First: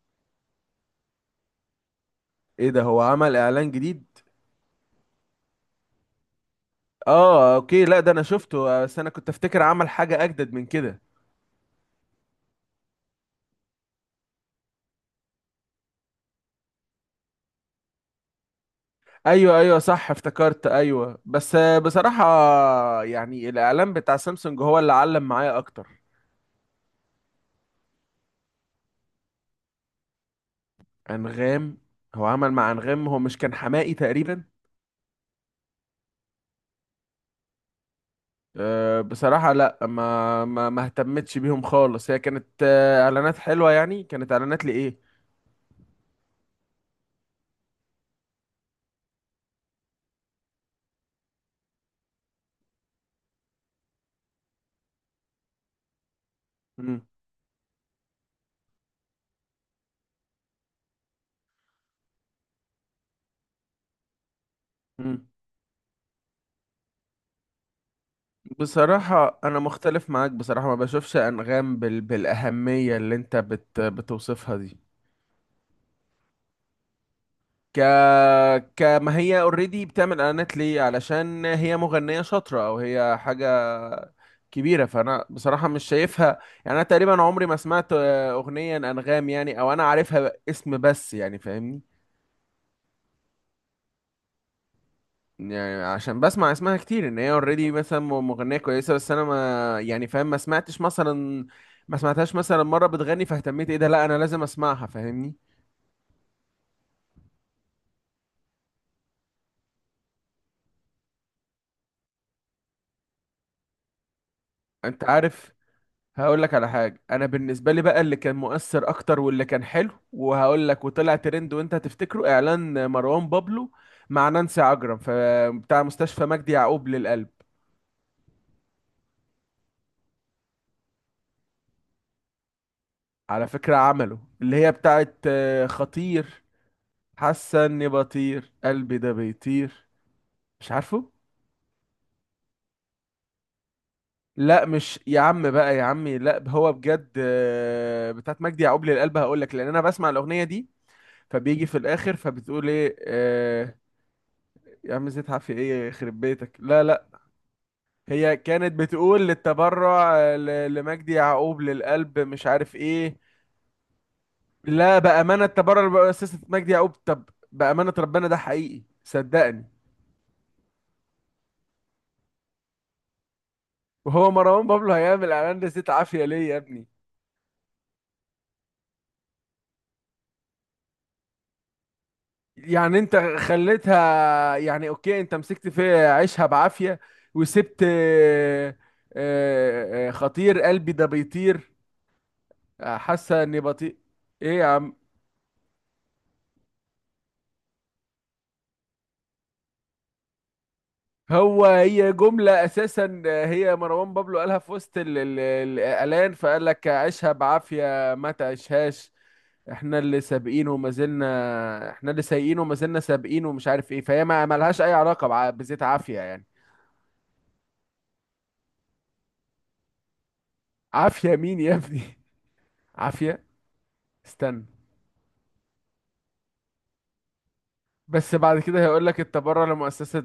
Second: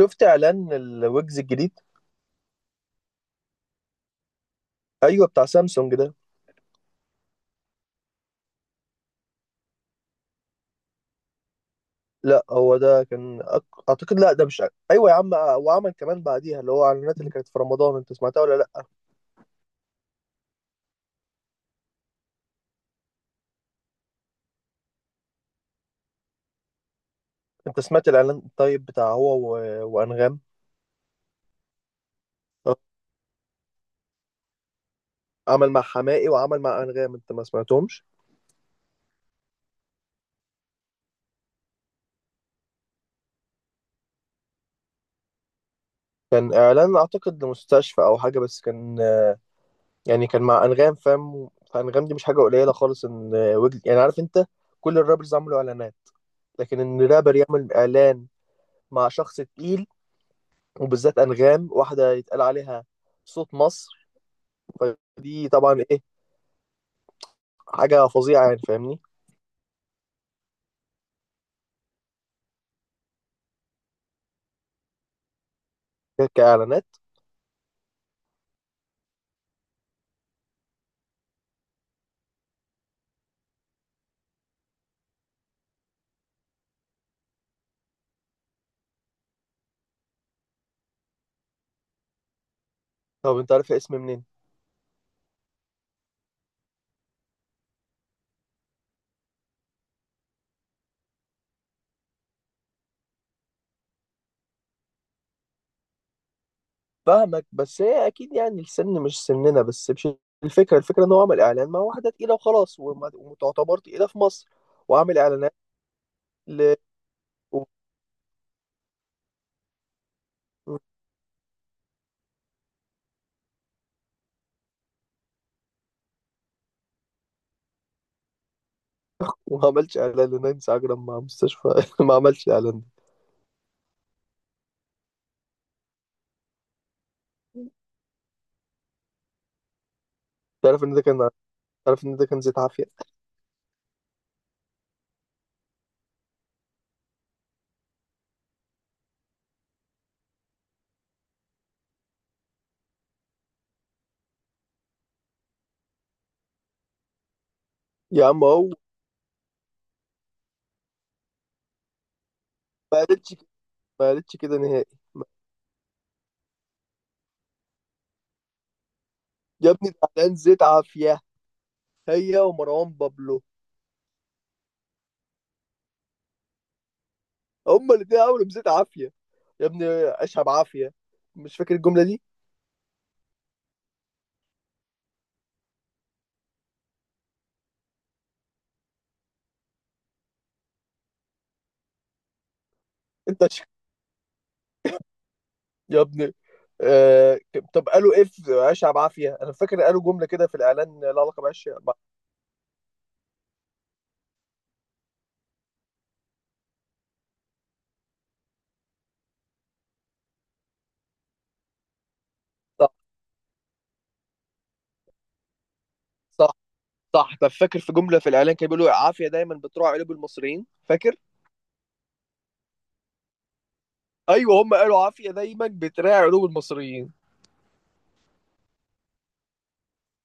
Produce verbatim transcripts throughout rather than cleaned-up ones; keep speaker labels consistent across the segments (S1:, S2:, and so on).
S1: شفت اعلان الويجز الجديد.
S2: ايه ده؟ هو عمل اعلان جديد؟
S1: ايوه، بتاع سامسونج ده.
S2: اه، اوكي. لا، ده انا شفته، بس انا كنت افتكر عمل حاجة اجدد من كده.
S1: لا، هو ده كان أك- اعتقد، لا ده مش أ- ايوه يا عم، آه، وعمل كمان بعديها اللي هو اعلانات اللي كانت في رمضان. انت سمعتها ولا لا؟
S2: ايوه، ايوه، صح، افتكرت، ايوه، بس آه، بصراحة يعني الاعلان بتاع سامسونج هو اللي علم معايا اكتر.
S1: انت سمعت الاعلان طيب بتاع هو و... وانغام.
S2: انغام؟ هو عمل مع
S1: آه،
S2: انغام؟ هو مش كان حماقي تقريبا؟
S1: عمل مع حماقي وعمل مع انغام، انت ما سمعتهمش؟
S2: أه، بصراحة لا، ما ما ما اهتمتش بيهم خالص. هي كانت آه، اعلانات حلوة يعني، كانت اعلانات لايه.
S1: كان اعلان اعتقد لمستشفى او حاجه، بس كان آه، يعني كان مع انغام، فاهم؟ فانغام دي مش حاجه قليله خالص، ان آه، ويجز يعني، عارف انت. كل الرابرز عملوا اعلانات، لكن ان
S2: مم.
S1: رابر يعمل اعلان مع شخص تقيل، وبالذات انغام، واحده يتقال عليها صوت مصر.
S2: مم.
S1: فدي طبعا ايه، حاجه فظيعه يعني، فاهمني؟
S2: بصراحة أنا مختلف معاك. بصراحة ما بشوفش أنغام بال... بالأهمية اللي أنت بت... بتوصفها دي.
S1: ك- كاعلانات.
S2: ك... كما هي اوريدي بتعمل إعلانات ليه؟ علشان هي مغنية شاطرة أو هي حاجة كبيرة؟ فأنا بصراحة مش شايفها. يعني أنا تقريبا عمري ما سمعت آه، أغنية أنغام يعني، أو أنا عارفها اسم بس، يعني فاهمني.
S1: طب انت عارف اسم منين؟
S2: يعني عشان بسمع اسمها كتير ان هي اوريدي مثلا م- مغنيه كويسه، بس انا ما، يعني فاهم، ما سمعتش مثلا، ما سمعتهاش مثلا مره بتغني، فاهتميت ايه ده، لا انا لازم اسمعها، فاهمني.
S1: فاهمك، بس هي اكيد يعني السن مش سننا. بس مش الفكره الفكره ان هو عمل اعلان مع واحده تقيله وخلاص، وما- وتعتبر تقيله في مصر
S2: انت
S1: وعامل
S2: عارف،
S1: اعلانات.
S2: هقول لك على
S1: ل...
S2: حاجه. انا
S1: و-
S2: بالنسبه لي بقى، اللي كان مؤثر اكتر واللي كان حلو، وهقول لك وطلع ترند وانت هتفتكره، اعلان مروان بابلو مع نانسي عجرم، ف- بتاع مستشفى مجدي يعقوب للقلب.
S1: وما عملش اعلان لنانسي عجرم مع مستشفى ما عملش اعلان ده.
S2: على فكره عمله اللي هي بتاعت آه، خطير، حاسه اني بطير، قلبي ده بيطير، مش
S1: تعرف ان ده
S2: عارفه.
S1: كان، تعرف ان ده كان زيت عافيه.
S2: لا، مش يا عم بقى، يا عمي لا، هو بجد آه، بتاعت مجدي يعقوب للقلب. هقول لك، لان انا بسمع الاغنيه دي فبيجي في الاخر فبتقول ايه آه، يا عم؟ زيد عافيه ايه يخرب بيتك؟ لا لا،
S1: يا
S2: هي
S1: عم هو
S2: كانت
S1: ما
S2: بتقول للتبرع آه، ل- لمجدي يعقوب للقلب، مش عارف ايه.
S1: قالتش ما قالتش كده نهائي.
S2: لا، بامانه، التبرع لمؤسسه مجدي يعقوب. طب بامانه، ربنا ده حقيقي، صدقني.
S1: يا ابني، ده اعلان زيت عافيه هي ومروان بابلو.
S2: وهو مروان بابلو هيعمل اعلان لزيت عافيه ليه يا ابني؟
S1: هما الاتنين عملوا مزيت عافية يا ابني، عيشها بعافية، مش فاكر الجملة دي؟
S2: يعني انت خليتها، يعني اوكي، انت مسكت في عيشها بعافية وسبت آه، آه، آه، خطير قلبي ده بيطير، آه، حاسة
S1: انت
S2: اني
S1: ش...
S2: بطيء. ايه يا عم؟
S1: يا ابني، آه... طب قالوا ايه في عيشها بعافية؟ انا فاكر قالوا جملة كده في الاعلان لها علاقة
S2: هو
S1: بعيشها بع-.
S2: هي جملة اساسا آه، هي مروان بابلو قالها في وسط ال- ال- الاعلان، فقال لك عيشها بعافية ما تعيشهاش، احنا اللي سابقين وما زلنا، احنا اللي سايقين وما
S1: صح،
S2: زلنا سابقين ومش عارف ايه. فهي ما ملهاش اي علاقة بع- بزيت عافية يعني.
S1: صح، صح. طب فاكر في جملة في الاعلان كانوا بيقولوا عافية دايما بتراعي قلوب المصريين؟ فاكر؟
S2: عافية مين يا ابني؟ عافية؟
S1: ايوه،
S2: استنى.
S1: هما قالوا عافية دايما بتراعي قلوب المصريين.
S2: بس بعد كده هيقول لك انت بره، لمؤسسة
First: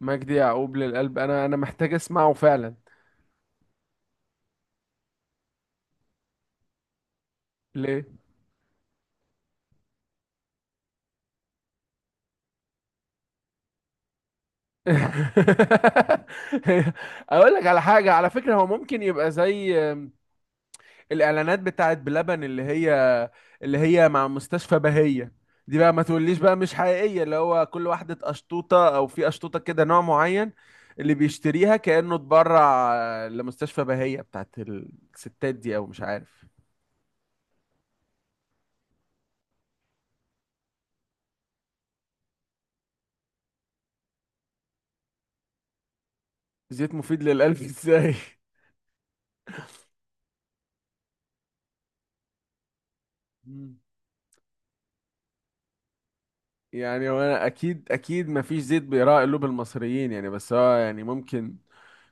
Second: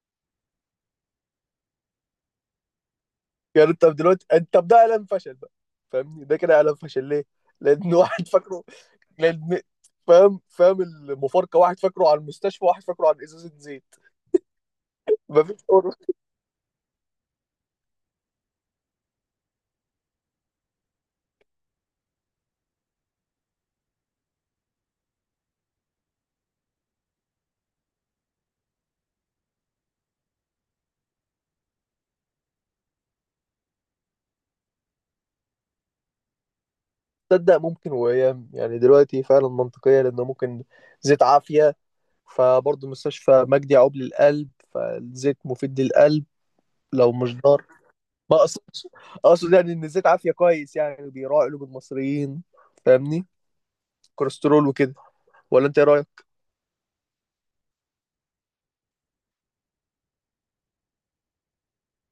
S2: مجدي يعقوب للقلب. انا انا محتاج اسمعه فعلا.
S1: يعني طب دلوقتي انت، طب ده اعلان فشل بقى، فاهمني؟ ده كده اعلان فشل ليه؟ لان
S2: ليه؟
S1: واحد فاكره. لان، فاهم؟ فاهم المفارقه، واحد فاكره على المستشفى، واحد فاكره على ازازه زيت. مفيش فرق.
S2: اقول لك على حاجة، على فكرة، هو ممكن يبقى زي الاعلانات بتاعت بلبن اللي هي، اللي هي مع مستشفى بهية. دي بقى ما تقوليش بقى مش حقيقية، اللي هو كل واحدة قشطوطة، او في قشطوطة كده نوع معين اللي بيشتريها كأنه اتبرع لمستشفى بهية بتاعت الستات دي، او مش عارف.
S1: تصدق ممكن؟ وايام يعني دلوقتي فعلا منطقيه، لانه ممكن زيت عافيه فبرضه مستشفى مجدي يعقوب للقلب، فالزيت مفيد للقلب.
S2: زيت
S1: لو
S2: مفيد
S1: مش
S2: للقلب
S1: ضار.
S2: ازاي؟
S1: ما اقصدش، اقصد يعني ان الزيت عافيه كويس، يعني بيراعي قلوب المصريين، فاهمني؟ كوليسترول وكده. ولا انت ايه رايك؟
S2: يعني هو انا اكيد، اكيد مفيش زيت بيراعي قلوب المصريين يعني. بس هو يعني ممكن،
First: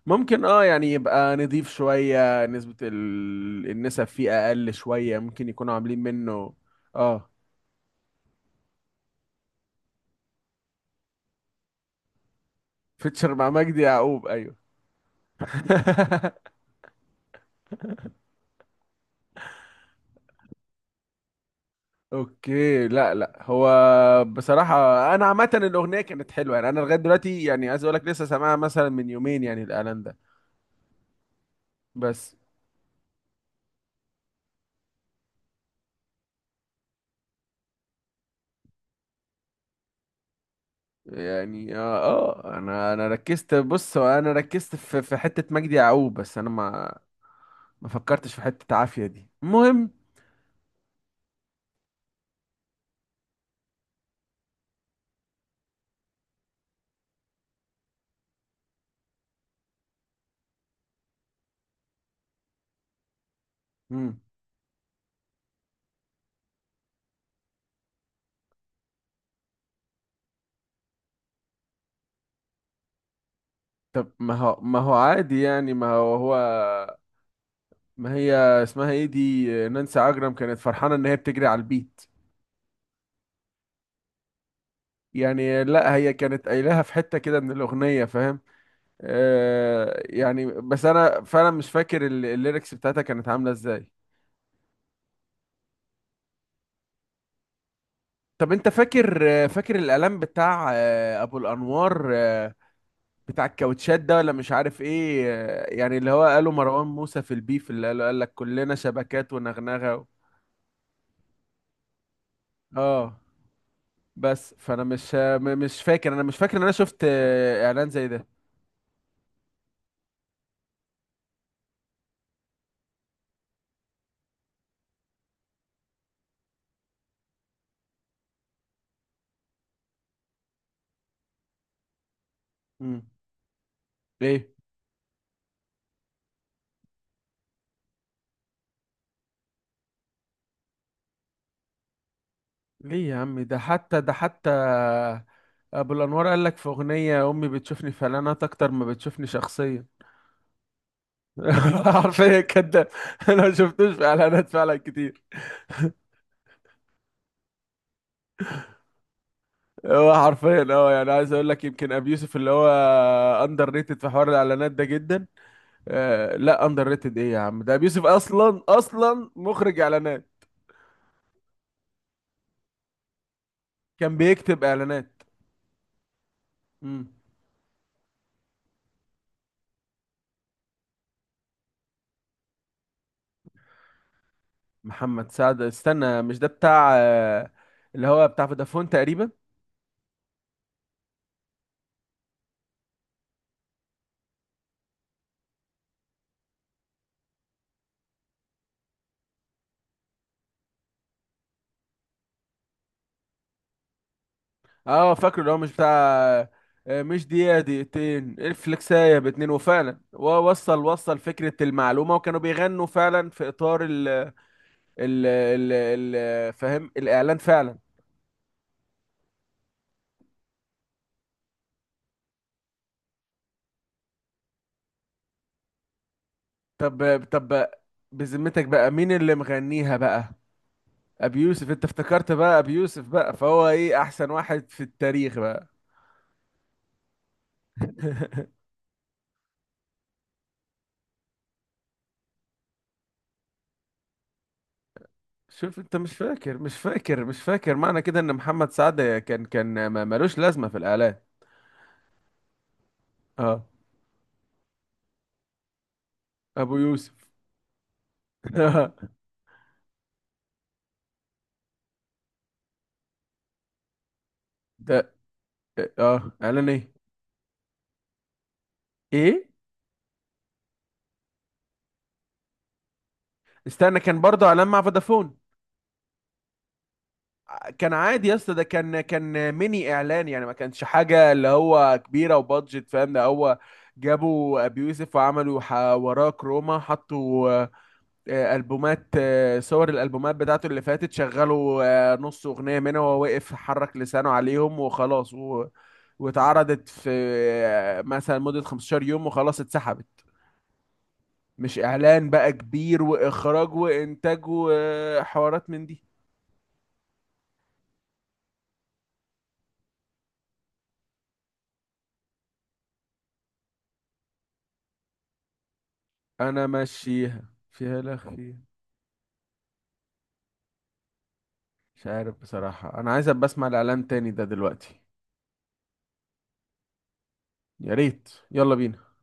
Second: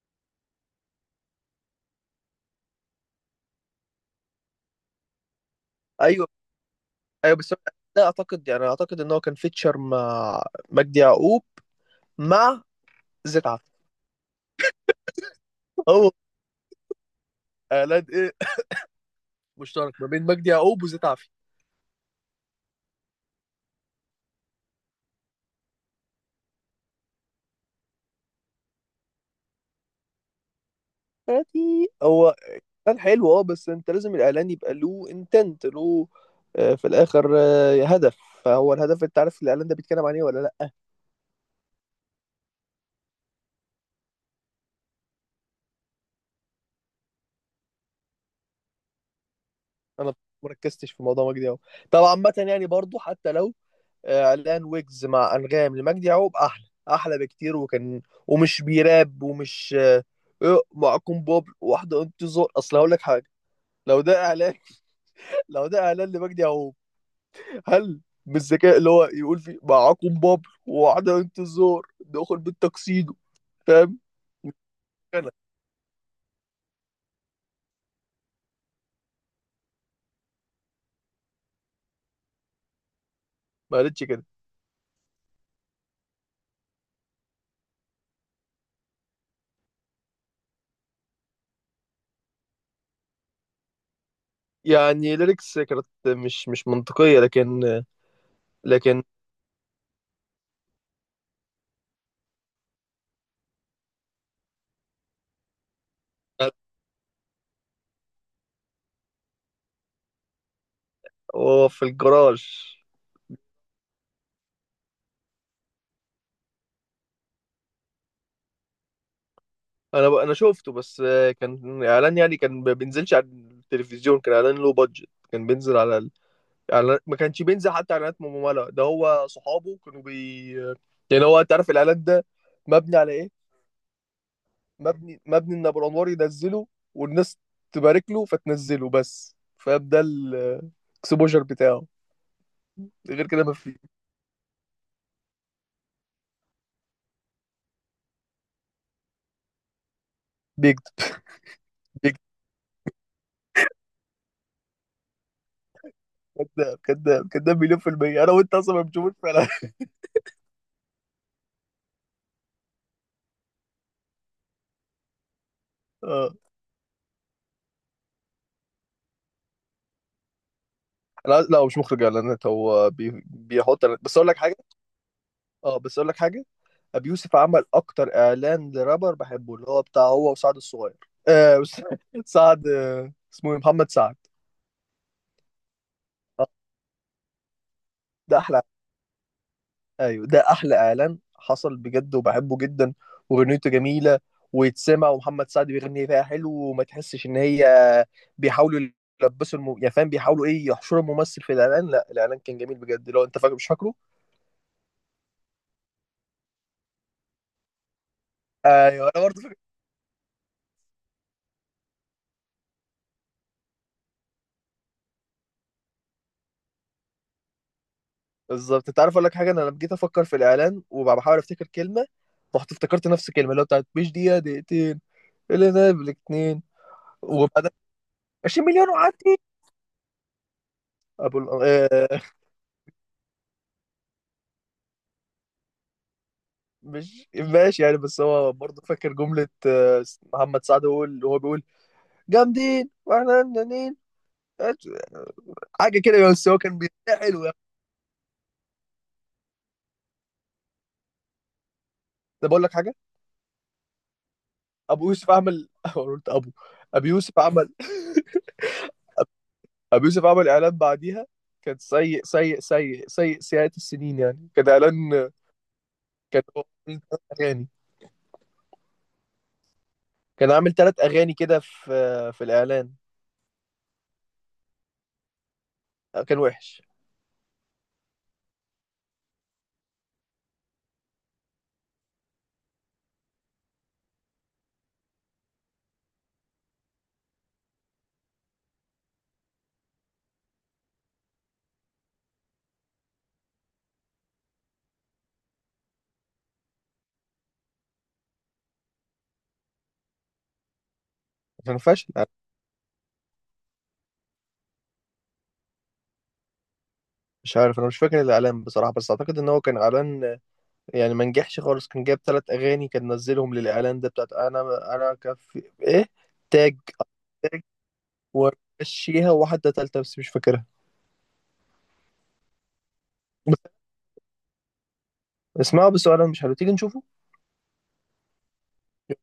S2: ممكن اه، يعني يبقى نضيف، شوية نسبة ال... النسب فيه اقل شوية، ممكن يكونوا عاملين
S1: ايوه،
S2: منه. اه.
S1: ايوه بس، لا اعتقد، يعني اعتقد ان هو كان فيتشر مع مجدي يعقوب، مع
S2: فيتشر
S1: زيت
S2: مع مجدي
S1: عافيه.
S2: يعقوب، ايوه.
S1: هو اعلان ايه مشترك ما بين مجدي يعقوب وزيت عافية.
S2: اوكي، لا لا، هو بصراحة انا عامة الاغنية كانت حلوة يعني، انا لغاية دلوقتي يعني عايز اقول لك، لسه سامعها مثلا من يومين يعني الاعلان ده.
S1: يعني
S2: بس
S1: هو كان حلو اه، بس انت لازم الاعلان يبقى له انتنت له آه، في الاخر آه، هدف. فهو الهدف، انت عارف الاعلان ده بيتكلم عن ايه ولا لا؟
S2: يعني اه، آه، انا انا ركزت، بص، هو انا ركزت في في حته مجدي يعقوب، بس انا ما، ما فكرتش في حته عافيه دي، المهم.
S1: انا مركزتش في موضوع مجدي يعقوب. طبعا عامه يعني برضو حتى لو آه، اعلان ويجز مع انغام لمجدي يعقوب احلى، احلى بكتير، وكان ومش بيراب ومش آه، إيه، معكم بوب واحده انتظار. اصل هقول لك حاجه، لو
S2: مم.
S1: ده اعلان لو ده اعلان لمجدي يعقوب، هل بالذكاء اللي هو يقول في معاكم بابل وعدم انتظار دخل بالتكسيدو؟ فاهم
S2: طب ما هو، ما هو
S1: كده؟
S2: عادي يعني، ما هو هو، ما هي اسمها ايه دي، نانسي عجرم، كانت فرحانه ان هي بتجري على البيت.
S1: ما قالتش كده
S2: يعني لا، هي كانت قايلها في حته كده من الاغنيه، فاهم؟ آه يعني، بس انا فعلا مش فاكر ال- الليركس بتاعتها كانت عامله ازاي.
S1: يعني. ليركس كانت مش مش منطقية، لكن
S2: طب انت
S1: لكن
S2: فاكر، فاكر الاعلان بتاع آه، ابو الانوار آه، بتاع الكاوتشات ده ولا مش عارف ايه؟ آه، يعني اللي هو قاله مروان موسى في البيف، اللي قاله قال لك كلنا شبكات ونغنغه و...
S1: هو في الجراج.
S2: اه، بس فانا مش م- مش فاكر، انا مش فاكر ان انا شفت آه، اعلان زي ده.
S1: انا ب... انا شفته، بس كان اعلان يعني كان ما بينزلش على التلفزيون. كان اعلان لو بادجت كان بينزل على ال... اعلان ما كانش بينزل حتى اعلانات ممولة. ده هو صحابه كانوا بي، يعني هو انت عارف الاعلان ده مبني
S2: امم
S1: على ايه؟
S2: ليه؟
S1: مبني مبني ان ابو الانوار ينزله والناس تبارك له فتنزله، بس فاهم ده الاكسبوجر بتاعه
S2: ليه يا
S1: غير
S2: عم؟
S1: كده ما
S2: ده
S1: في.
S2: حتى، ده حتى ابو الانوار قال لك في اغنيه، امي بتشوفني في اعلانات اكتر ما بتشوفني شخصيا.
S1: بيكذب، بيكذب.
S2: عارفين كده. انا ما شفتوش في اعلانات فعلا كتير.
S1: كذاب، كذاب، كذاب، مليون في المية. أنا وأنت أصلا ما بنشوفوش فعلا.
S2: هو حرفيا اه، يعني عايز اقول لك، يمكن ابي يوسف اللي هو اندر ريتد في حوار الاعلانات ده جدا.
S1: اه.
S2: آه لا، اندر ريتد ايه يا عم؟ ده ابي يوسف اصلا، اصلا مخرج اعلانات،
S1: أنا عايز- لا، هو مش مخرج إعلانات، هو بي... بيحط إعلانات.
S2: كان
S1: بس أقول لك حاجة،
S2: بيكتب اعلانات.
S1: أه بس أقول لك حاجة،
S2: مم.
S1: أبي يوسف عمل أكتر إعلان لرابر بحبه، اللي هو بتاع هو وسعد الصغير. آه بس- سعد آه، اسمه إيه؟ محمد سعد.
S2: محمد سعد؟ استنى، مش
S1: آه،
S2: ده بتاع آه اللي هو
S1: ده
S2: بتاع
S1: أحلى.
S2: فودافون تقريبا؟
S1: ايوه، ده احلى اعلان حصل بجد، وبحبه جدا، واغنيته جميله ويتسمع، ومحمد سعد بيغني فيها حلو. وما تحسش ان هي بيحاولوا يلبسوا الم... يعني فاهم بيحاولوا ايه، يحشروا الممثل في الاعلان. لا الاعلان كان جميل بجد، لو انت فاكر مش فاكره.
S2: اه فاكره، اللي هو مش بتاع آه مش دقيقة دقيقتين
S1: ايوه،
S2: الفلكساية
S1: انا برضه
S2: باتنين،
S1: فاكر
S2: وفعلا ووصل، وصل فكرة المعلومة، وكانوا بيغنوا فعلا في اطار ال ال ال ال- فاهم الاعلان فعلا.
S1: بالظبط. انت عارف اقول لك حاجه، انا لما جيت افكر في الاعلان وبحاول افتكر كلمه، رحت افتكرت نفس الكلمه اللي هو بتاعت مش دقيقه دقيقتين، اللي انا بالاتنين.
S2: طب، طب،
S1: وبعدين
S2: بذمتك
S1: عشرين مليون
S2: بقى مين اللي
S1: وعدي.
S2: مغنيها بقى؟ ابي
S1: أبو...
S2: يوسف؟ انت افتكرت بقى ابي يوسف بقى، فهو ايه، احسن واحد في التاريخ بقى؟
S1: مش ماشي يعني، بس هو برضه فاكر جملة آه، محمد سعد هو اللي هو بيقول جامدين واحنا جامدين.
S2: شوف انت،
S1: حاجة
S2: مش
S1: كده يعني، بس
S2: فاكر
S1: هو
S2: مش
S1: كان بيتناحل
S2: فاكر مش
S1: حلو يعني.
S2: فاكر معنى كده ان محمد سعد كان، كان ما- ملوش لازمة في الاعلان.
S1: ده بقول لك حاجة،
S2: اه.
S1: أبو يوسف عمل أنا قلت أبو
S2: ابو
S1: أبو
S2: يوسف.
S1: يوسف عمل، أبو يوسف عمل إعلان بعديها كان سيء، سيء، سيء، سيء، سيئات السنين، يعني كان
S2: ده؟
S1: إعلان،
S2: اه،
S1: كان هو
S2: اعلان ايه؟
S1: عامل تلات أغاني.
S2: ايه؟
S1: كان عامل ثلاث أغاني كده في في الإعلان.
S2: استنى، كان برضه اعلان مع فودافون؟
S1: كان وحش،
S2: كان عادي يا اسطى، ده كان، كان ميني اعلان يعني، ما كانش حاجه اللي هو كبيره وبادجت. فاهم ده؟ هو جابوا ابي يوسف وعملوا ح- وراه كروما، حطوا آه، آه، البومات آه، صور الالبومات بتاعته اللي فاتت، شغلوا آه، نص اغنيه منها وهو واقف حرك لسانه عليهم وخلاص، و... واتعرضت في آه، مثلا مده خمستاشر يوم وخلاص اتسحبت،
S1: كان
S2: مش
S1: فاشل.
S2: اعلان بقى كبير واخراج وانتاج وحوارات من دي.
S1: مش عارف، أنا مش فاكر الإعلان بصراحة، بس أعتقد إن هو كان إعلان يعني ما نجحش خالص، كان جايب ثلاث اغاني كان نزلهم للاعلان ده بتاعت انا، انا كفي ايه،
S2: انا
S1: تاج،
S2: ماشيها
S1: تاج
S2: فيها لخ فيها.
S1: ومشيها وواحده ثالثه بس مش فاكرها.
S2: مش عارف بصراحة، انا عايز ابقى
S1: بس
S2: اسمع الاعلان تاني ده دلوقتي.
S1: اسمعوا، بس هو انا مش حلو، تيجي نشوفه؟
S2: يا ريت، يلا بينا.